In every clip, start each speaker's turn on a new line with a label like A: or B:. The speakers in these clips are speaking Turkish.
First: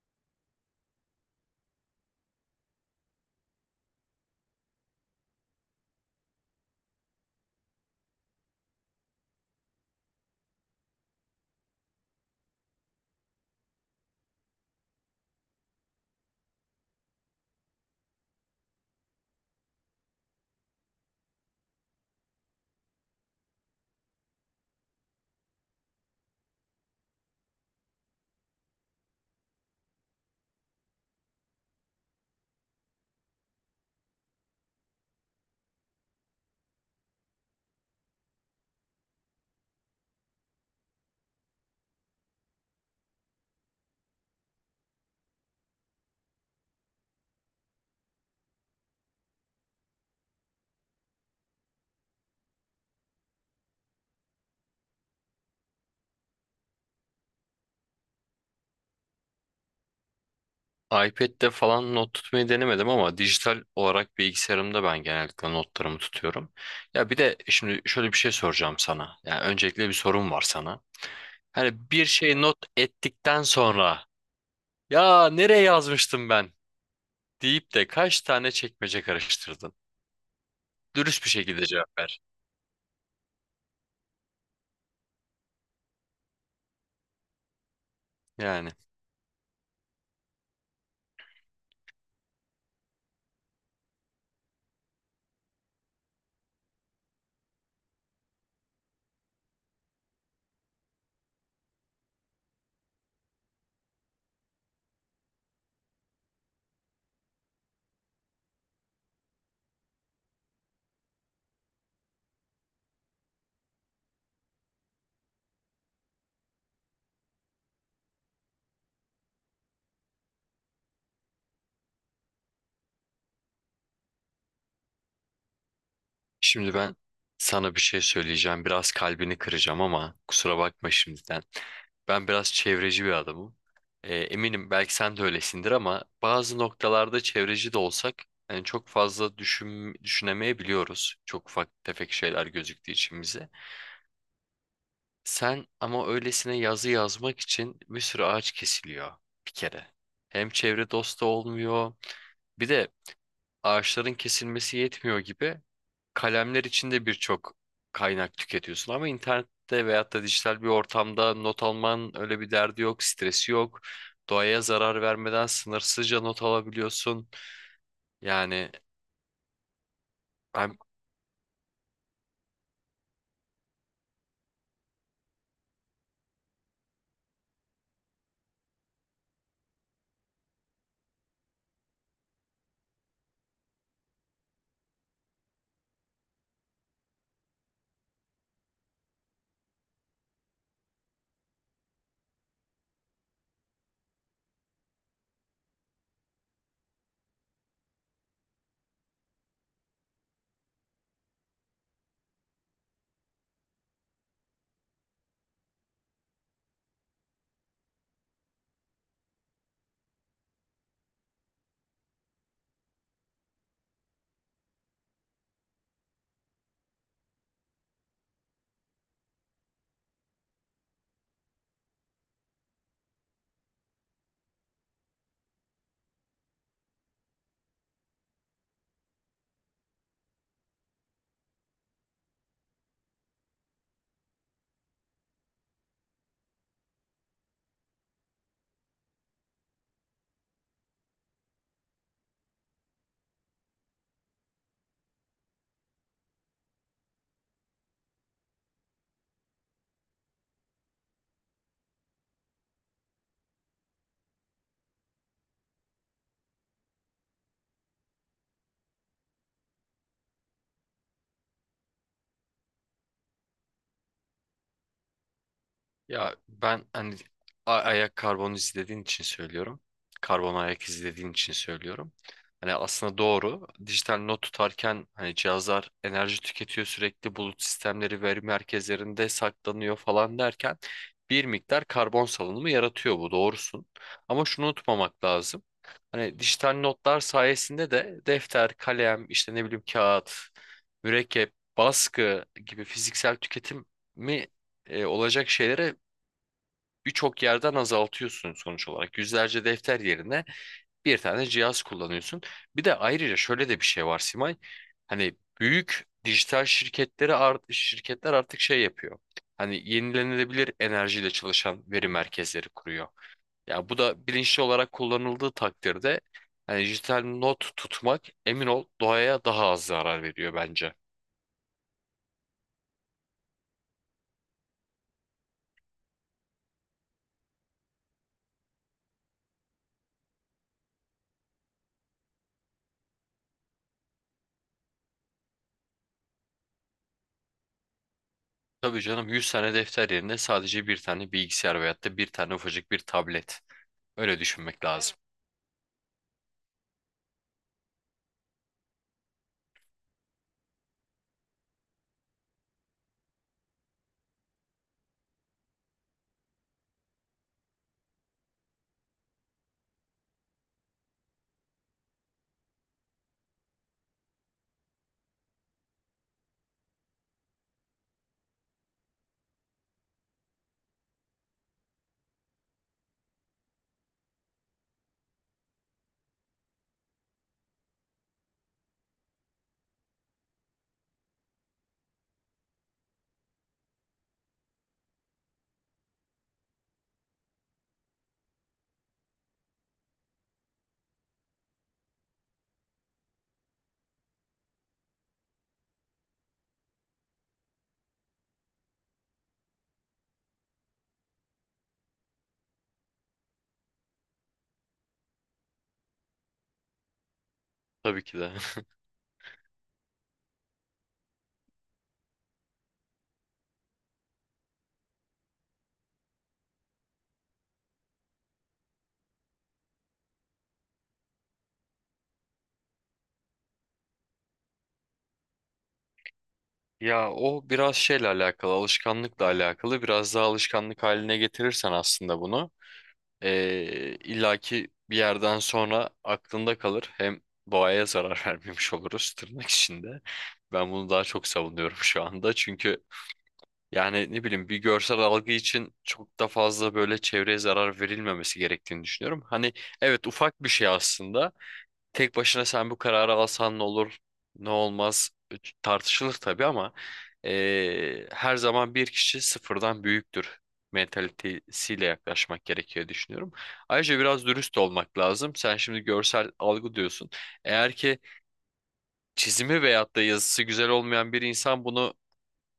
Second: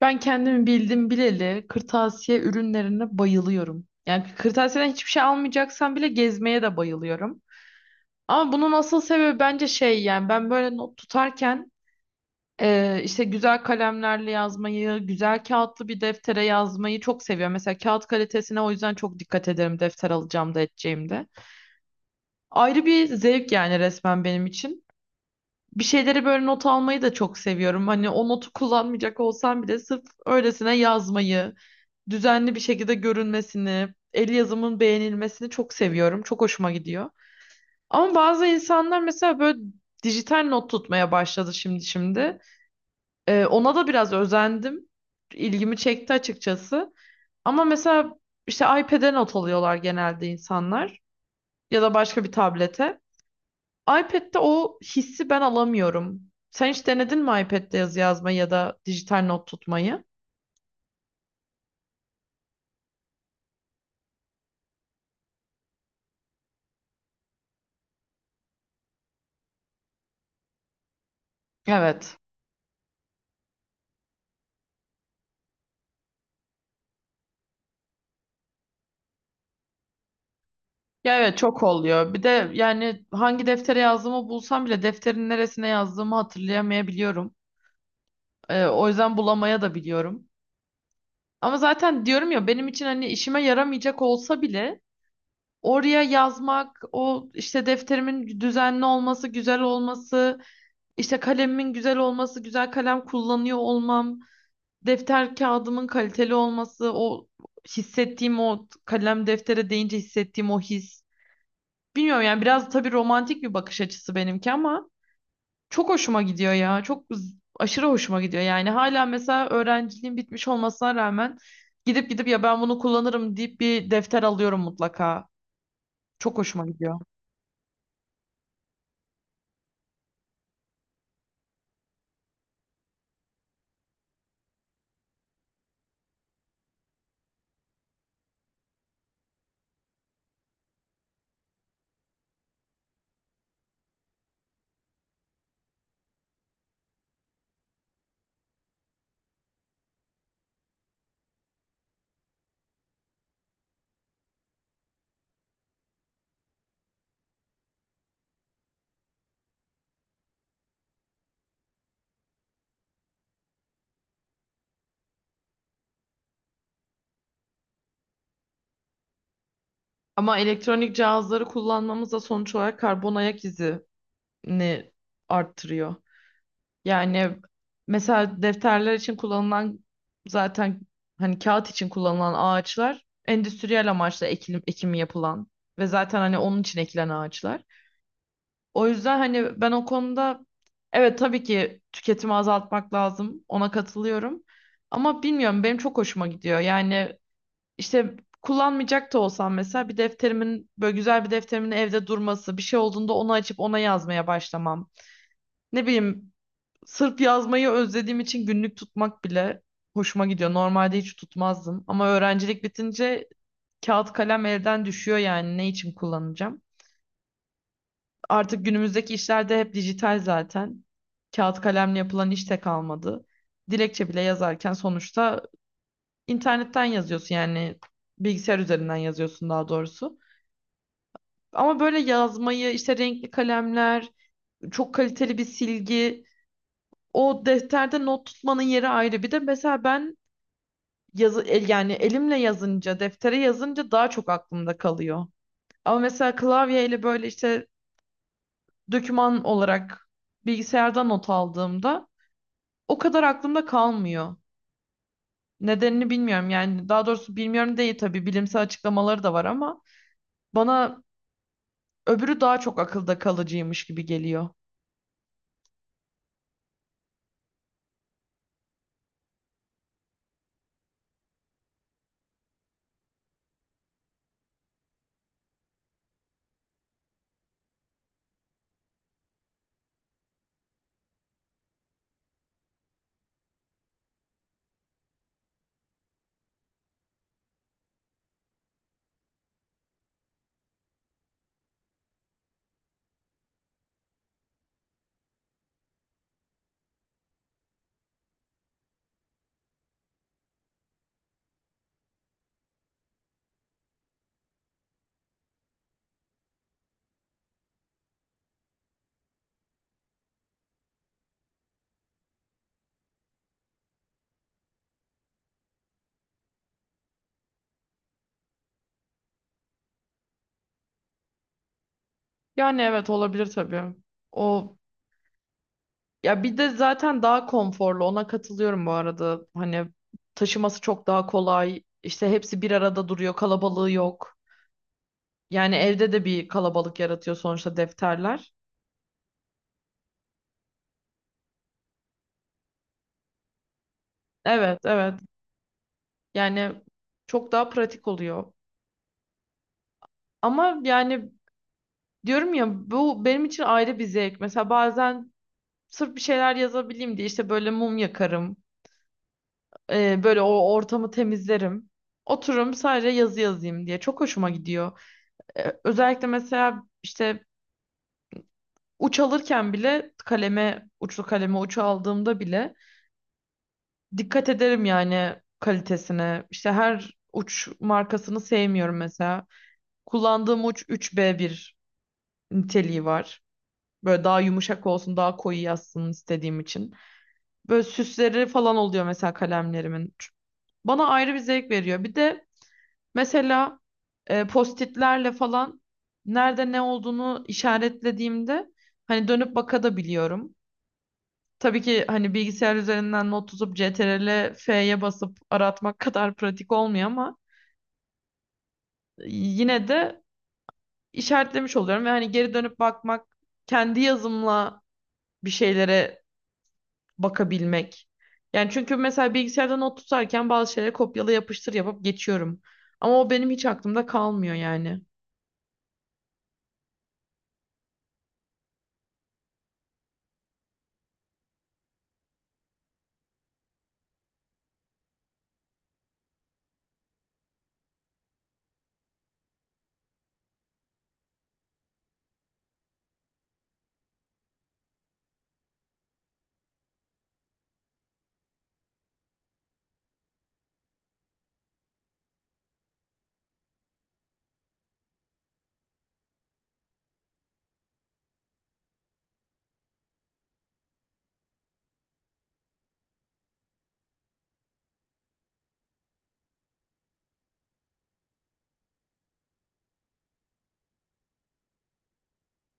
A: Ben kendimi bildim bileli kırtasiye ürünlerine bayılıyorum. Yani kırtasiyeden hiçbir şey almayacaksam bile gezmeye de bayılıyorum. Ama bunun asıl sebebi bence şey, yani ben böyle not tutarken işte güzel kalemlerle yazmayı, güzel kağıtlı bir deftere yazmayı çok seviyorum. Mesela kağıt kalitesine o yüzden çok dikkat ederim defter alacağımda da. Ayrı bir zevk yani resmen benim için. Bir şeyleri böyle not almayı da çok seviyorum. Hani o notu kullanmayacak olsam bile sırf öylesine yazmayı, düzenli bir şekilde görünmesini, el yazımın beğenilmesini çok seviyorum. Çok hoşuma gidiyor. Ama bazı insanlar mesela böyle dijital not tutmaya başladı şimdi şimdi. Ona da biraz özendim. İlgimi çekti açıkçası. Ama mesela işte iPad'e not alıyorlar genelde insanlar, ya da başka bir tablete. iPad'de o hissi ben alamıyorum. Sen hiç denedin mi iPad'de yazı yazmayı ya da dijital not tutmayı?
B: iPad'de falan not tutmayı denemedim ama dijital olarak bilgisayarımda ben genellikle notlarımı tutuyorum. Ya bir de şimdi şöyle bir şey soracağım sana. Yani öncelikle bir sorum var sana. Hani bir
A: Evet.
B: şey not ettikten sonra ya nereye yazmıştım ben deyip de kaç tane çekmece karıştırdın?
A: Ya
B: Dürüst bir
A: evet, çok
B: şekilde cevap
A: oluyor.
B: ver.
A: Bir de yani hangi deftere yazdığımı bulsam bile defterin neresine yazdığımı hatırlayamayabiliyorum.
B: Yani
A: O yüzden bulamaya da biliyorum. Ama zaten diyorum ya, benim için hani işime yaramayacak olsa bile oraya yazmak, o işte defterimin düzenli olması, güzel olması, işte kalemimin güzel olması, güzel kalem kullanıyor olmam, defter kağıdımın kaliteli olması, o hissettiğim, o kalem deftere değince hissettiğim o his. Bilmiyorum yani, biraz tabii romantik bir bakış açısı benimki, ama çok hoşuma gidiyor ya. Çok aşırı hoşuma gidiyor. Yani hala mesela öğrenciliğim bitmiş olmasına rağmen gidip gidip ya ben bunu kullanırım deyip bir defter alıyorum mutlaka. Çok hoşuma
B: şimdi ben
A: gidiyor.
B: sana bir şey söyleyeceğim. Biraz kalbini kıracağım ama kusura bakma şimdiden. Ben biraz çevreci bir adamım. Eminim belki sen de öylesindir ama bazı noktalarda çevreci de olsak yani çok fazla düşünemeyebiliyoruz. Çok ufak tefek şeyler gözüktüğü için bize. Sen ama öylesine yazı yazmak için bir sürü ağaç kesiliyor bir kere. Hem çevre dostu olmuyor bir de ağaçların kesilmesi yetmiyor gibi kalemler içinde birçok kaynak tüketiyorsun ama internette veyahut da dijital bir ortamda not alman öyle bir derdi yok, stresi yok. Doğaya zarar vermeden sınırsızca not alabiliyorsun. Yani
A: Ama
B: hem
A: elektronik cihazları kullanmamız da sonuç olarak karbon ayak izini arttırıyor. Yani mesela defterler için kullanılan, zaten hani kağıt için kullanılan ağaçlar endüstriyel amaçla ekimi yapılan ve zaten hani onun için ekilen ağaçlar. O yüzden hani ben o konuda, evet tabii ki tüketimi azaltmak lazım. Ona katılıyorum. Ama bilmiyorum, benim çok hoşuma gidiyor. Yani işte kullanmayacak da olsam mesela bir defterimin, böyle güzel bir defterimin evde durması, bir şey olduğunda onu açıp ona yazmaya başlamam. Ne bileyim. Sırf yazmayı özlediğim için günlük tutmak bile hoşuma gidiyor. Normalde hiç tutmazdım, ama öğrencilik bitince kağıt kalem elden düşüyor, yani ne için kullanacağım? Artık günümüzdeki işlerde hep dijital zaten. Kağıt kalemle yapılan iş de kalmadı. Dilekçe bile yazarken sonuçta internetten yazıyorsun, yani bilgisayar üzerinden yazıyorsun daha doğrusu. Ama böyle yazmayı, işte renkli kalemler, çok kaliteli bir silgi, o defterde not tutmanın yeri ayrı. Bir de mesela ben yani elimle yazınca, deftere yazınca daha çok aklımda kalıyor. Ama mesela klavyeyle böyle işte doküman olarak bilgisayarda not aldığımda o kadar aklımda kalmıyor. Nedenini bilmiyorum, yani daha doğrusu bilmiyorum değil, tabii bilimsel açıklamaları da var, ama bana öbürü daha çok akılda kalıcıymış gibi geliyor.
B: ya ben hani ayak karbonu izlediğin için söylüyorum. Karbon ayak izlediğin için söylüyorum. Hani aslında doğru. Dijital not tutarken hani cihazlar enerji tüketiyor, sürekli bulut sistemleri veri merkezlerinde saklanıyor falan derken bir miktar karbon salınımı yaratıyor, bu doğrusun. Ama şunu unutmamak lazım. Hani dijital notlar sayesinde de defter, kalem, işte ne bileyim kağıt, mürekkep, baskı gibi fiziksel tüketim mi olacak şeylere birçok yerden azaltıyorsun sonuç olarak. Yüzlerce defter yerine bir tane cihaz kullanıyorsun. Bir de ayrıca şöyle de bir şey var Simay. Hani büyük dijital şirketler artık şey yapıyor. Hani yenilenebilir enerjiyle çalışan veri merkezleri kuruyor. Ya bu da bilinçli olarak kullanıldığı takdirde hani dijital not tutmak, emin ol, doğaya daha az zarar veriyor bence.
A: Yani evet, olabilir tabii. O Ya bir de zaten daha konforlu, ona katılıyorum bu arada. Hani taşıması çok daha kolay. İşte hepsi bir arada duruyor, kalabalığı yok. Yani evde de bir kalabalık yaratıyor sonuçta defterler.
B: Tabii canım, yüz tane defter yerine sadece bir tane bilgisayar veyahut da bir tane ufacık bir tablet. Öyle
A: Evet,
B: düşünmek lazım.
A: evet. Yani çok daha pratik oluyor. Ama yani, diyorum ya, bu benim için ayrı bir zevk. Mesela bazen sırf bir şeyler yazabileyim diye işte böyle mum yakarım. Böyle o ortamı temizlerim. Otururum sadece yazı yazayım diye. Çok hoşuma gidiyor. Özellikle mesela işte uç alırken bile kaleme, uçlu kaleme uç aldığımda bile dikkat ederim yani kalitesine. İşte her uç markasını sevmiyorum mesela. Kullandığım uç 3 b bir niteliği var. Böyle daha yumuşak olsun, daha koyu yazsın istediğim için. Böyle süsleri falan oluyor mesela kalemlerimin. Bana ayrı bir zevk veriyor. Bir de mesela postitlerle falan nerede ne olduğunu işaretlediğimde hani dönüp bakabiliyorum. Tabii ki hani bilgisayar üzerinden not tutup CTRL F'ye basıp aratmak kadar pratik olmuyor ama
B: Tabii ki de.
A: yine de işaretlemiş oluyorum ve hani geri dönüp bakmak, kendi yazımla bir şeylere bakabilmek. Yani çünkü mesela bilgisayarda not tutarken bazı şeyleri kopyala yapıştır yapıp geçiyorum. Ama o benim hiç aklımda kalmıyor yani.
B: Ya o biraz şeyle alakalı, alışkanlıkla alakalı. Biraz daha alışkanlık haline getirirsen aslında bunu, illaki bir yerden sonra aklında kalır. Hem doğaya zarar vermemiş oluruz tırnak içinde. Ben bunu daha çok savunuyorum şu anda. Çünkü yani ne bileyim bir görsel algı için çok da fazla böyle çevreye zarar verilmemesi gerektiğini düşünüyorum. Hani evet, ufak bir şey aslında. Tek başına sen bu kararı alsan ne olur, ne olmaz tartışılır tabii ama her zaman bir kişi sıfırdan büyüktür mentalitesiyle yaklaşmak gerekiyor düşünüyorum. Ayrıca biraz dürüst olmak lazım. Sen şimdi görsel algı diyorsun. Eğer ki çizimi veyahut da yazısı güzel olmayan bir insan bunu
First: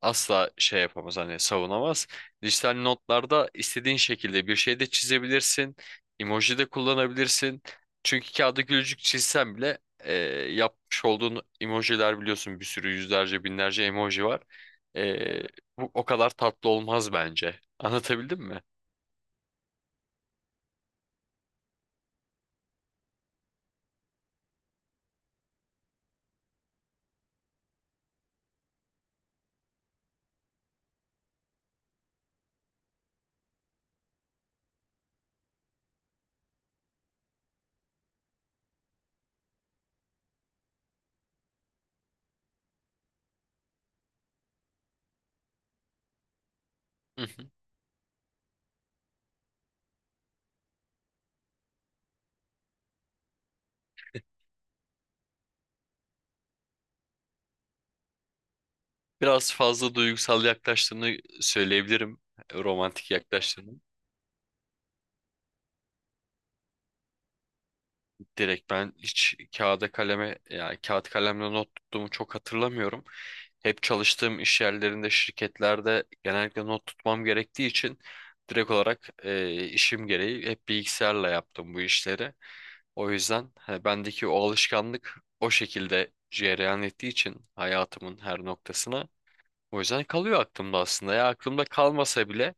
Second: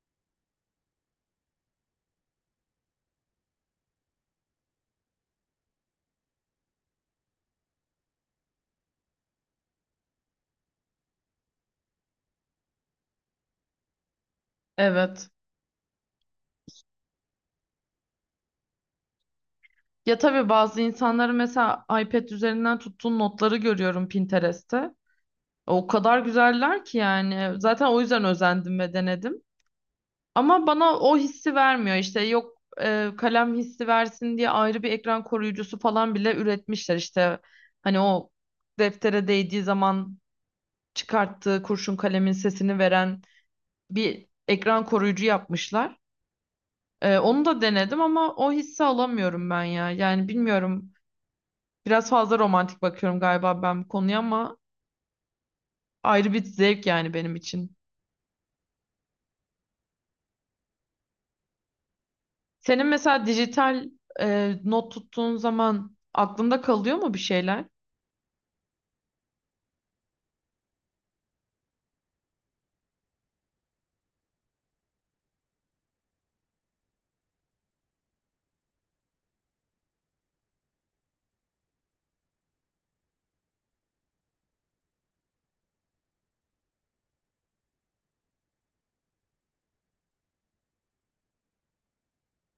B: asla şey yapamaz, hani savunamaz. Dijital notlarda istediğin şekilde bir şey de çizebilirsin. Emoji de kullanabilirsin. Çünkü kağıda gülücük çizsen bile yapmış olduğun emojiler, biliyorsun, bir sürü yüzlerce binlerce emoji var.
A: Evet.
B: E, bu o kadar tatlı olmaz bence. Anlatabildim mi?
A: Ya tabii, bazı insanları mesela iPad üzerinden tuttuğun notları görüyorum Pinterest'te. O kadar güzeller ki yani. Zaten o yüzden özendim ve denedim. Ama bana o hissi vermiyor. İşte yok, kalem hissi versin diye ayrı bir ekran koruyucusu falan bile üretmişler. İşte hani o deftere değdiği zaman çıkarttığı kurşun kalemin sesini veren bir ekran koruyucu yapmışlar.
B: Hı hı.
A: Onu da denedim, ama o hissi alamıyorum ben ya. Yani bilmiyorum. Biraz fazla romantik bakıyorum galiba ben bu konuya, ama ayrı bir zevk yani benim için.
B: Biraz fazla duygusal yaklaştığını söyleyebilirim.
A: Senin
B: Romantik
A: mesela
B: yaklaştığını.
A: dijital not tuttuğun zaman aklında kalıyor mu bir şeyler?
B: Direkt ben hiç kağıda kaleme yani kağıt kalemle not tuttuğumu çok hatırlamıyorum. Hep çalıştığım iş yerlerinde, şirketlerde genellikle not tutmam gerektiği için direkt olarak işim gereği hep bilgisayarla yaptım bu işleri. O yüzden hani bendeki o alışkanlık o şekilde cereyan ettiği için hayatımın her noktasına o yüzden kalıyor aklımda aslında. Ya aklımda kalmasa bile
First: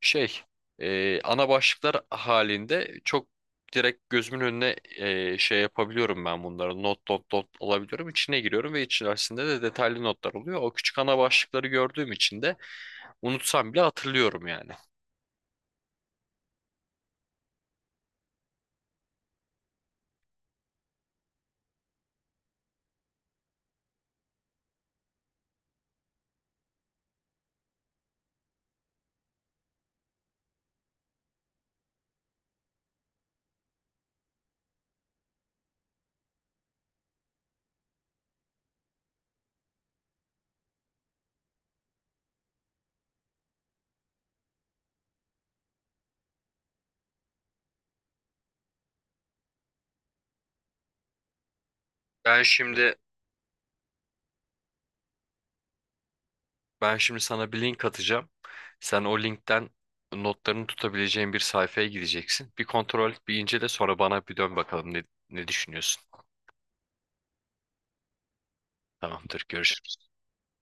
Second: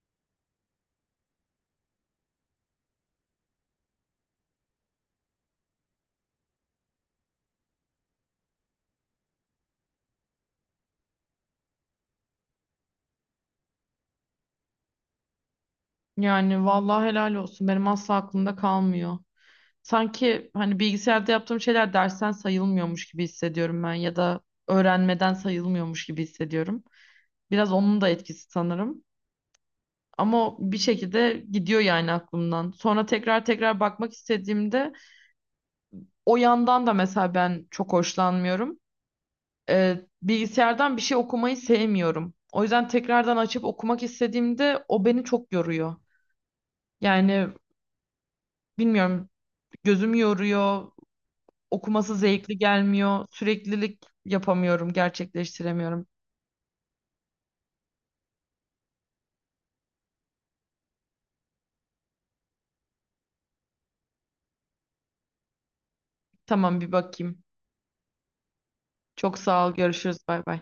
B: şey ana başlıklar halinde çok direkt gözümün önüne şey yapabiliyorum ben bunları. Not not not alabiliyorum. İçine giriyorum ve içerisinde de detaylı notlar oluyor. O küçük ana başlıkları gördüğüm için de unutsam bile hatırlıyorum yani.
A: Yani vallahi helal olsun, benim asla aklımda kalmıyor. Sanki hani bilgisayarda yaptığım şeyler dersten sayılmıyormuş gibi hissediyorum ben, ya da öğrenmeden sayılmıyormuş gibi hissediyorum. Biraz onun da etkisi sanırım. Ama o bir şekilde gidiyor yani aklımdan. Sonra tekrar tekrar bakmak istediğimde. O yandan da mesela ben çok hoşlanmıyorum. Bilgisayardan bir şey okumayı sevmiyorum. O yüzden tekrardan açıp okumak istediğimde o beni çok yoruyor. Yani bilmiyorum, gözüm yoruyor, okuması
B: Ben
A: zevkli
B: şimdi
A: gelmiyor, süreklilik yapamıyorum, gerçekleştiremiyorum.
B: Ben şimdi sana bir link atacağım. Sen o linkten notlarını tutabileceğin bir sayfaya gideceksin. Bir kontrol et, bir incele, sonra bana bir dön bakalım ne düşünüyorsun.
A: Tamam, bir bakayım. Çok
B: Tamamdır,
A: sağ ol,
B: görüşürüz.
A: görüşürüz, bay bay.